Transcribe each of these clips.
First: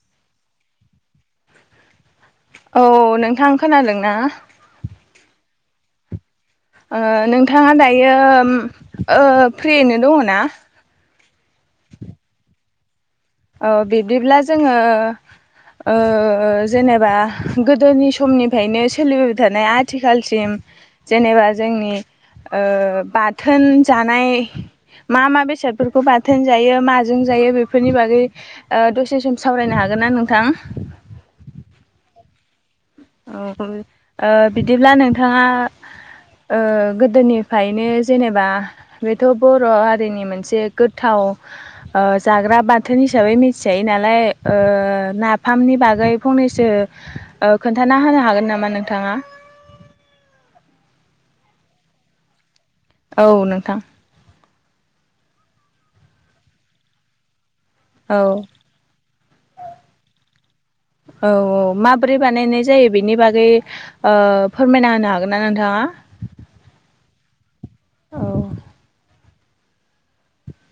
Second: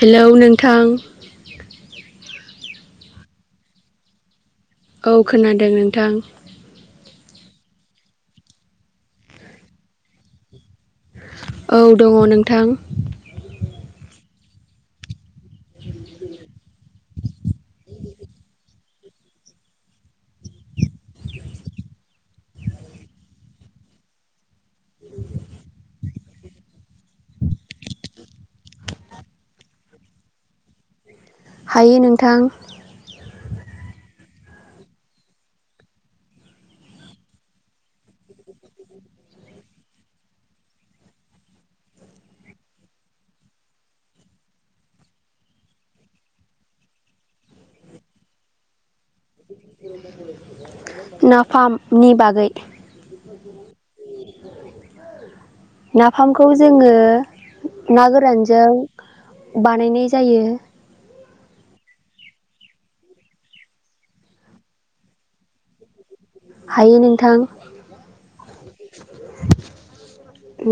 Hello नों थां औ नोंथां खोनादोंना। औ खोनादों नोंथां। ओ नोंथाङा दायो फ्रियैनो दङ ना। औ दङ नोंथां। औ बिब्दिब्ला जोङो। ओ जेनेबा गोदोनि। समनिफायनो सोलिबोबाय थानाय आथिखालसिम जेनेबा जोंनि ओ बाथोन जानाय मा मा बेसादफोरखौ बाथोन जायो माजों जायो बेफोरनि बागै ओ दसे सम सावरायनो हागोनना नोंथां। हायो नोंथां। औ बिदिब्ला नोंथाङा ओ गोदोनिफायनो जेनेबा बेथ' बर' हारिनि मोनसे गोथाव ओ जाग्रा बाथोन हिसाबै मिथिजायो नालाय ओ नाफामनि बागै फंनैसो ओ खोनथाना होनो हागोन नामा नोंथाङा? नाफामनि बागै। औ नोंथां। नाफामखौ जोंओ ना औ गोरानजों बानायनाय जायो। औ औ माब्रै बानायनाय जायो बेनि बागै ओ फोरमायना होनो हागोन ना नोंथांआ हायो नोंथां।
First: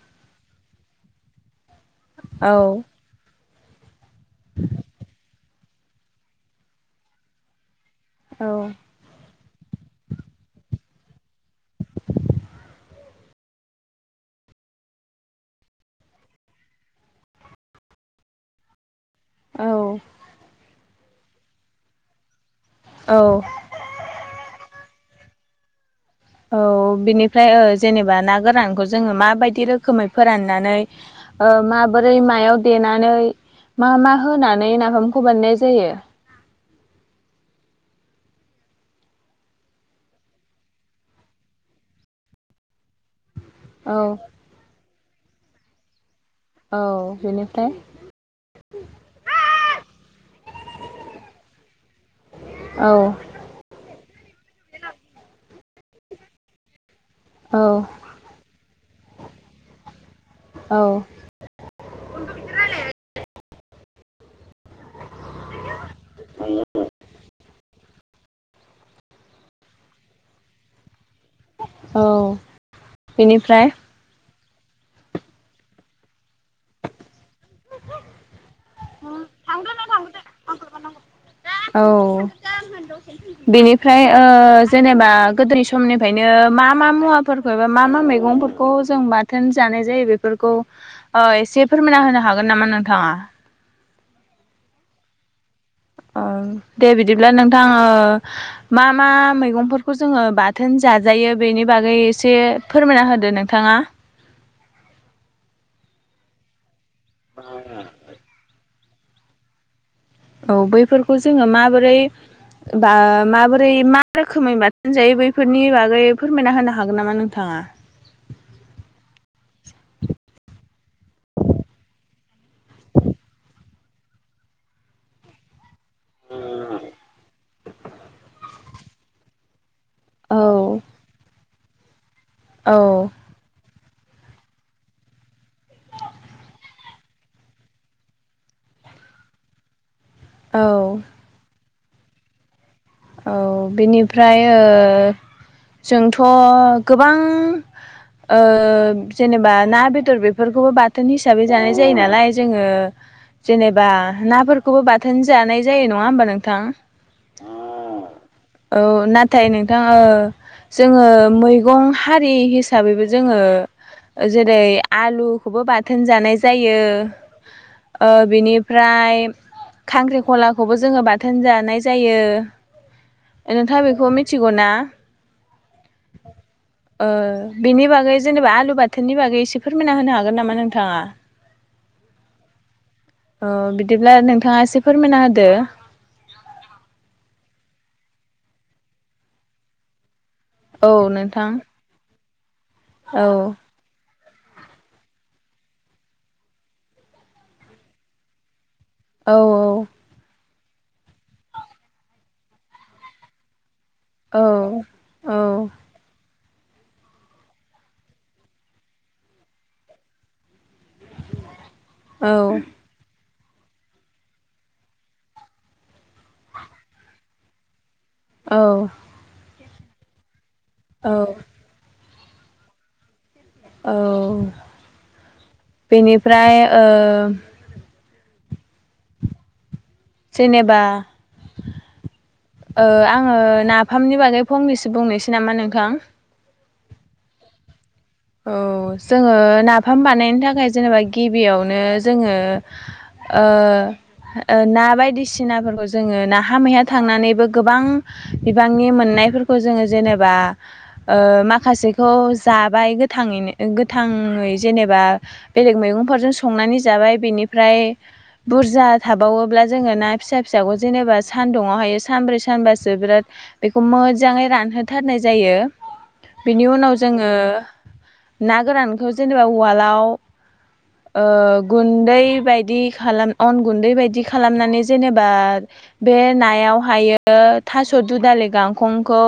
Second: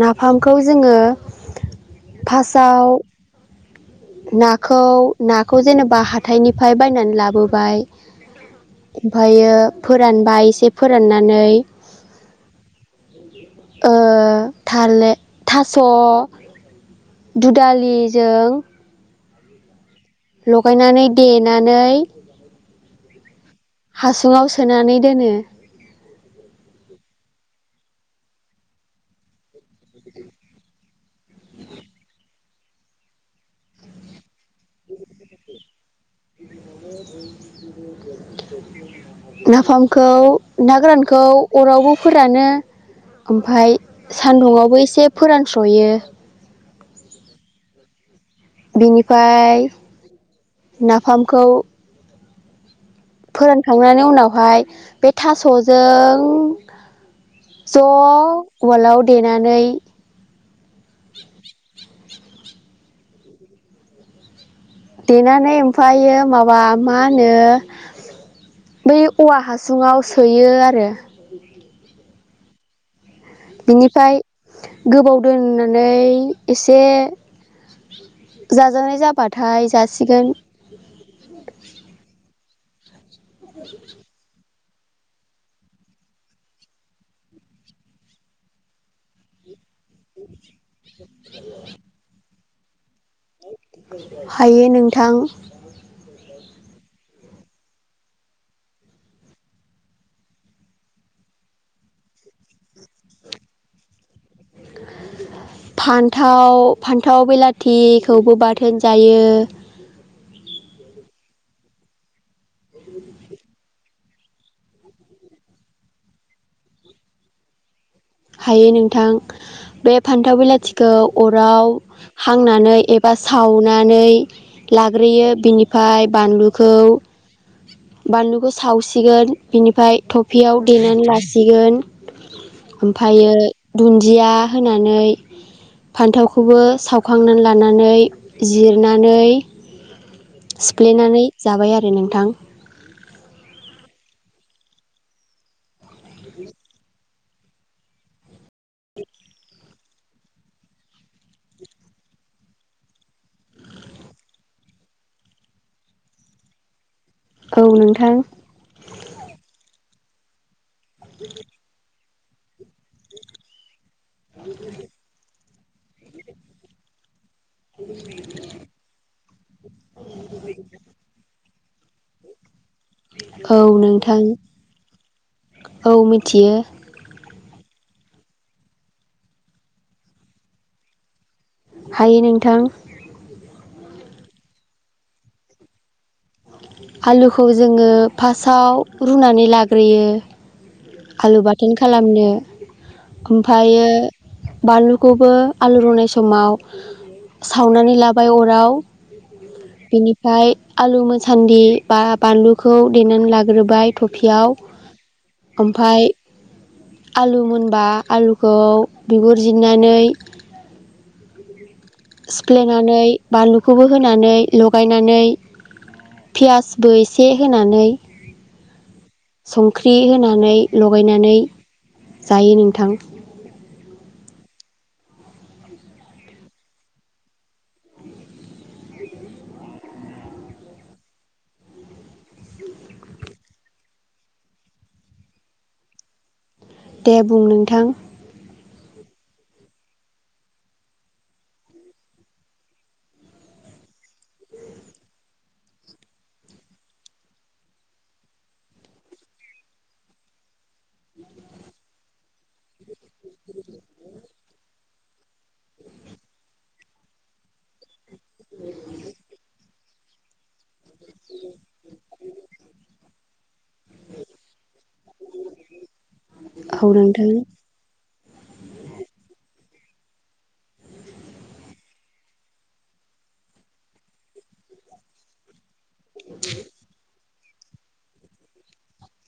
नाफामखौ जोंओ औ फासआव नाखौ ना खौ जेनेबा हाथाइनिफ्राय बायनानै लाबोबाय। ओम फ्रायो फोरानबाय एसे फोराननानै थालेर थास' दुदालिजों। औ लगायनानै देनानै। औ हासुआव सोनानै दोनो। औ बिनिफ्राय ओ जेनेबा ना गोरानखौ जोंओ माबादि रोखोमै फोराननानै माबोरै मायाव देनानै मा मा होनानै नाफामखौ बानायनाय जायो? नाफामखौ ना गोरानखौ अरावबो फोरानो ओमफफ्राय औ सान्दुुंआवबो एसे फोरानस्र'यो। औ बेनिफ्राय। बिनिफ्राय नाफामखौ। औ फोरोंखांनानै उनाव बेवहाय बे थास'जों औ ज' उवालाव देनानै। अथ' बिदिालाय [unintelligible] देनानानै ओम फायो माबा मा होनो बै औवा हासुंआव सोयो आरो औ बेनिफ्राय बिनिफ्राय गोबाव दोननानै एसे जाजानाय जाबाथाय जासिगोन औ [unintelligible] बेनिफ्राय ओ जेनोबा गोदोनि समनिफ्रायनो मा मा मुवाफोरखौ एबा मा मा मैगंफोरखौ जों बाथोन जानाय जायो बेफोरखौ एसे फोरमानना होनो हागोन [unintelligible] थांआ हायो नोंथां ओम दे बिदिब्ला नोंथां ओ मा मा मैगंफोरखौ जोङो बाथोन जाजायो बेनि बागै एसे फोरमायना होदो नोंथाङा फान्थाव फान्थाव बिलाथिखौबो बाथोन जायो औ बैफोरखौ जोङो माबोरै बा माबोरै मा रोखोमै बाथोन जायो बैफोरनि बागै फोरमायना होनो हागोन नामा नोंथाङा हायो नोंथां बे फान्थाव बिलाथिखौ अराव हांनानै एबा सावनानै लाग्रोयो बिनि फाय बानलु खौ बानलु खौ सावसिगोन बिनिफ फाय औ थफियाव देनानै लासि सिगोन औ ओमफायो दुन्दिया होनानै फान्थावखौबो सावखांनानै लानानै जिरनानै औ सिफ्लेनानै जाबाय आरो रो नोंथां औ बेनिफ्राय ओ जोंथ' गोबां ओं ओ जेनेबा ना बेदर बेफोरखौबो बाथोन हिसाबै जानाय जायो नालाय जोङो जेनेबा नाफोरखौबो बाथोन जानाय जायो नङा होमबा नोंथां औ नोंथां औ नाथाय नोंथाङा ओ जोङो मैगं हारि हिसाबैबो जोङो जेरै आलु खौबो बाथोन जानाय जायो। ओ बिनिफ्राय खांख्रिखलाखौबो जोङो बाथोन जा नाय जायो। औ नोंथाङा बेखौ नोंथां मिथिगौ औ ना मिथियो ओ बेनि बागै जेनेबा आलु बाथोननि बागै एसे फोरमायना होनो हागोन नामा नोंथाङा? हायो नोंथां। औ बिदिब्ला नोंथाङा एसे फोरमायना होदो। आलुखौ जोङो फार्स्टआव रुनानै लाग्रोयो औ आलु नोंथां बाथोन खालामनो। औ ओमफायो बानलुखौबो आलु रुनाय समाव सावनानै लाबाय अराव औ बिनिफाय आलु मोजा सान्दि बा बानलुखौ देनानै लाग्रोबाय। औ टफियाव औ ओमफाय आलु मोनबा आलुखौ बिगुरजिरनानै सिफ्लेनानै बानलुखौबो होनानै लगायनानै पियासबो एसे होनानै औ। संख्रि होनानै औ लगायनानै जायो नोंथां। औ बेनिफ्राय ओ जेनेबा ओ आङो नाफामनि बागै फंनैसो बुंनोसै नामा नोंथां। दे बुं नोंथां। औ जोङो नाफाम बानायनो थाखाय जेनेबा गिबियावनो जोङो ओ ओ ना बायदिसिनाफोरखौ जोङो नाहा मैहा थांनानैबो गोबां बिबांनि मोननायफोरखौ जोङो जेनेबा ओ माखासेखौ जाबाय गो गोथाङैनो गोथाङै जेनेबा बेलेग मैगंफोरजों संनानै जाबाय बेनिफ्राय बुरजा थाबावोब्ला जोङो ना फिसा फिसाखौ जेनेबा सानदुुंआव हायो सानब्रै सानबासो बिराद बेखौ मोजाङै रानहो थारनाय जायो बेनि औ उनाव नोंथां जोङो ना गोरानखौ जेनेबा उवालाव ओ गुन्दै बायदि खालाम अन गुन्दै बायदि खालामनानै जेनेबा बे नायाव हायो ओ थास' दुदालि गांखंखौ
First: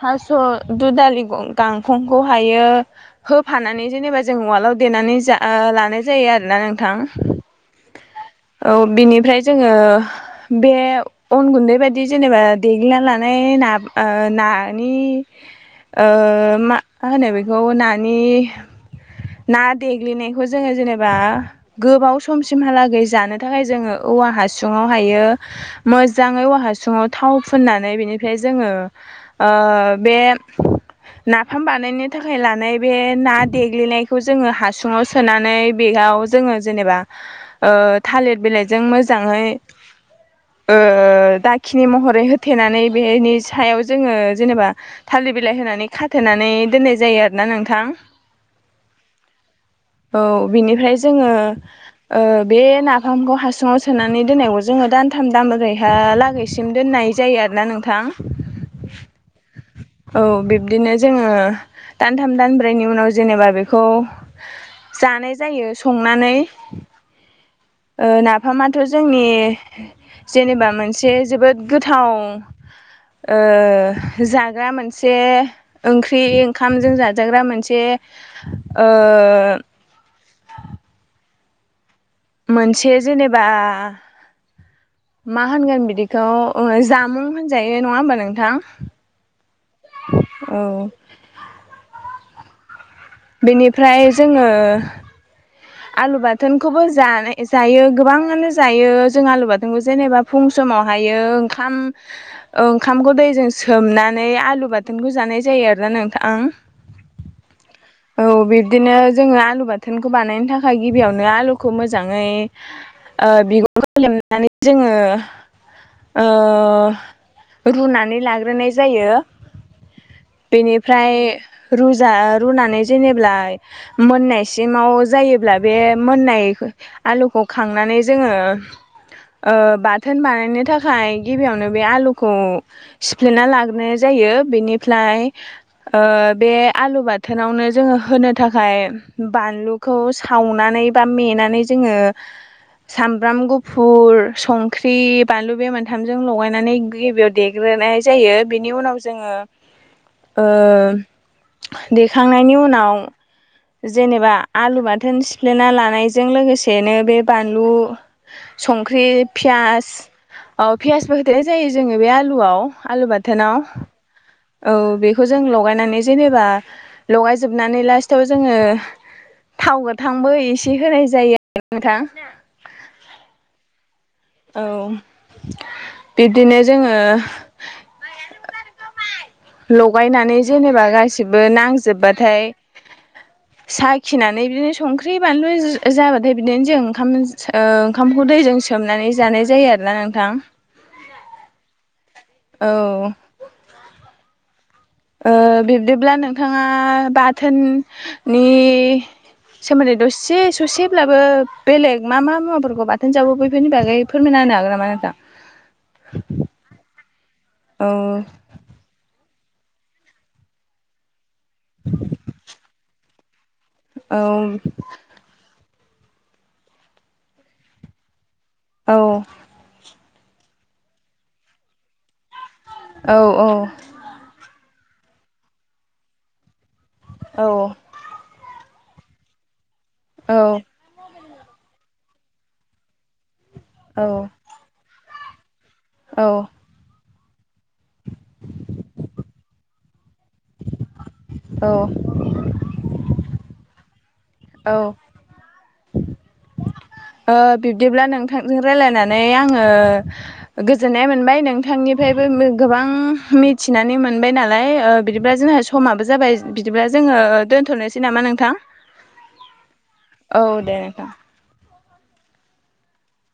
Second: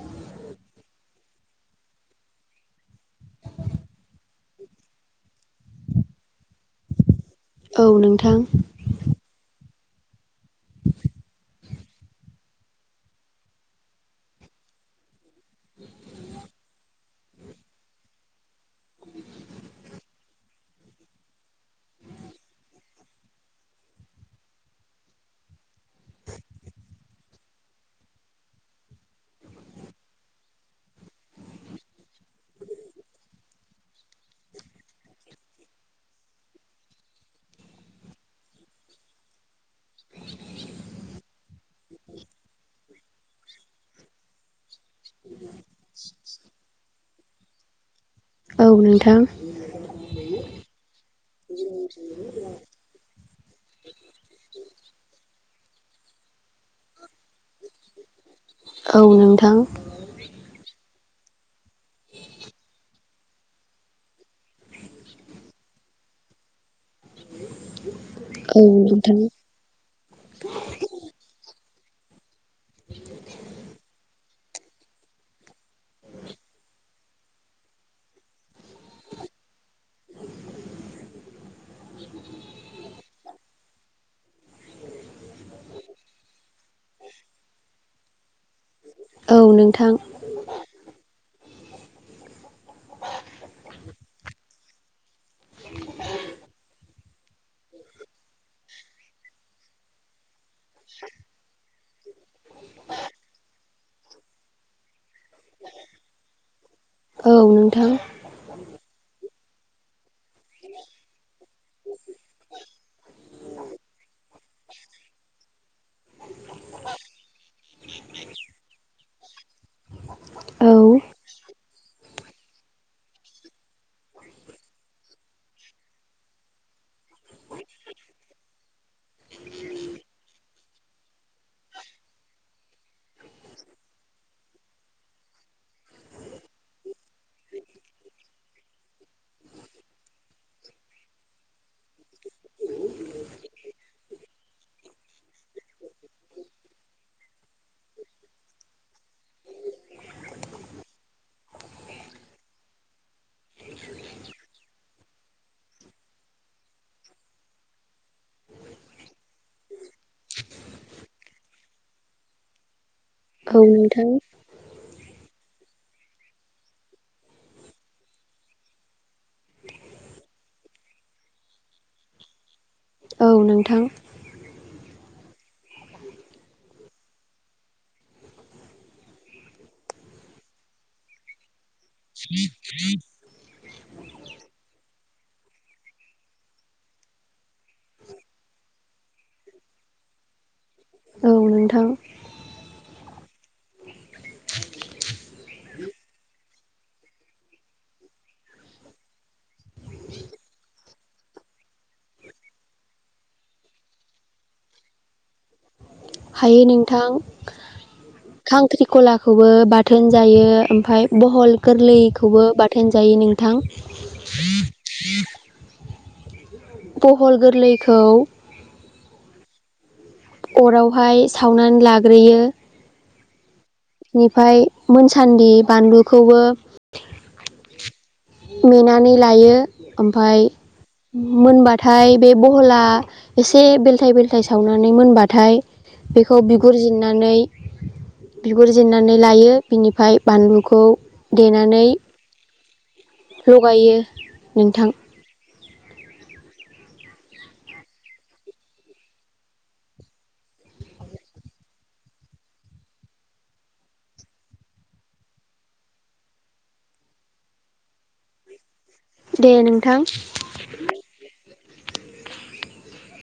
थास' दुदालि गं गां फंखौ हायो होफानानै जेनेबा जों उवालाव देनानै जा ओ लानाय जायो आरोना नोंथां। औ नोंथां औ बिनिफ्राय जोङो आह बे अन गुन्दैबायदि बिदि जेनेबा देगलिना लानाय ना ओ नानि ओ मा मा होनो बेखौ नानि ना देग्लिनायखौ जोङो जेनेबा गोबाव समसिमहालागै जानो थाखाय जोङो औवा हासुङाव हायो मोजाङै औवा हासुङाव थाव फुननानै बेनिफ्राय जोङो ओ बे नाफ फाम बानायनो थाखाय लानाय बे ना देग्लिनायखौ जोङो हासुङाव सोनानै बेगाव जोङो जेनेबा ओ थालिर बिलाइजों मोजाङै ओ दाखिनि महरै होथेनानै बेनि सायाव जोङो जेनेबा थालिर बिलाइ होनानै खा थेनानै दोननाय जायो आरोना नोंथां। औ नोंथां औ बिनिफ्राय जोङो ओ बे नाफामखौ हास सुङाव सोनानै दोननायखौ जोङो दानथाम दामब्रैहा लागैसिम दोननाय जायो आरोना नोंथां। औ नोंथां। बिदिनो जोङो दानथाम दान ब्रैनि उनाव जेनेबा बेखौ जानाय जायो संनानै ओ औ नाफामाथ' जोंनि नोंथां जेनेबा मोनसे जोबोद गोथाव ओ जाग्रा मोनसे ओंख्रि ओंखाम जों जा जाजाग्रा मोनसे ओ मोनसे जेनेबा मा होनगोन बिदिखौ जामुं होनजायो नङा होमबा नोंथां औ नोंथां औ बेनिफ्राय जोङो आलु बाथोनखौबो जा नाय जायो गोबाङानो जायो जों आलुबाथोनबो जेनेबा फुं समावहायो ओंखाम ओंखामखौ दैजों सो सोमनानै आलु बाथो थोनखौ जानाय जायो आरोना नोंथां औ नोंथां औ बिबदिनो जोङो आलु बाथोन खौ बानायनो थाखाय गिबियावनो आलुखौ मोजाङै ओ बिगुरखौ लेमनानै जोङो ओ रुनानै लाग्रोनाय जायो। औ बेनिफ्राय रुजा रुनानै जेनेबा मोननायसिमाव जायोब्ला बे मोननाय आलुखौ खांनानै जोङो ओ बाथोन बानायनो था फाय गिबियावनो बे आलुखौ सिफ्लेना लाग्रोनाय जायो बेनिफ्लाय ओ बे आलु बाथोनावनो जोङो होनो थाखाय बानलुखौ सावनानै बा मेनानै जोङो सामब्राम गुफुर संख्रि बानलु बे मोनथामजों लगायनानै गिबियाव देग्रोनाय जायो बेनि उनाव जोङो ओ देखांनायनि उनाव उनाव जेनेबा आलु बाथोन सिफ्लेना लानायजों लोगोसेनो बे बानलु संख्रि पियास पियासबो होदेरनाय जायो जोङो बे आलुआव आलु बाथोनाव नोंथां औ बेखौ जों लगायनानै जेनेबा लगायजोबनानै लास्टाव जोङो थाव गोथांबो एसे होनाय जायो आरो नोंथां औ नोंथां औ बिदिनो जोङो लगायनानै जेनेबा गासिबो नां जोबबाथाय साखिनानै बिदिनो संख्रि ओंख्रि बानलु जाबाथाय बिदिनो जों ओंखाम ओंखामखौ दैजों सोमनानै जानाय जायो आरोना नोंथां औ नोंथां औ ओ बिब्दिब्ला नोंथाङा बाथोननि सोमोनदै दसे ससे अब्लाबो बेलेग मा मा मुवाफोरखौ बाथोन जाबो बेफोरनि बागै फोरमायना होनो हागोन नामा नोंथां? हायो नोंथां। औ खांख्रिखला खौबो बाथोन जायो। ओमफ्राय ब हल गोरलैखौबो बाथोन जायो। नों थां। औ बहल गोरलैखौ औ अरावहाय सावनानै लाग्रोयो। औ औ इनिफ्राय मोनसान्दि बानलुखौबो औ मेनानै लायो। औ ओमफाय मोनबाथाय बे बहला एसे बेलथाय बेलथाय सावनानै मोनबा थाय औ बेखौ बिगुर जिरना जिरनानै बिगुर जिरनानै लायो बिनिफाय बानलुखौ औ देनानै लगायो। औ नोंथां। ओ बिब्दिब्ला नोंथांजों रायलायनानै आङो गोजोननाय मोनबाय। नोंथांनिफ्रायबो गोबां मिथिनानै मोनबाय नालाय ओ बिदिब्ला समाबो जाबाय बिदिबा जोङो दोनथ'नोसै नामा नोंथां? दे नोंथां औ देे नोंथां।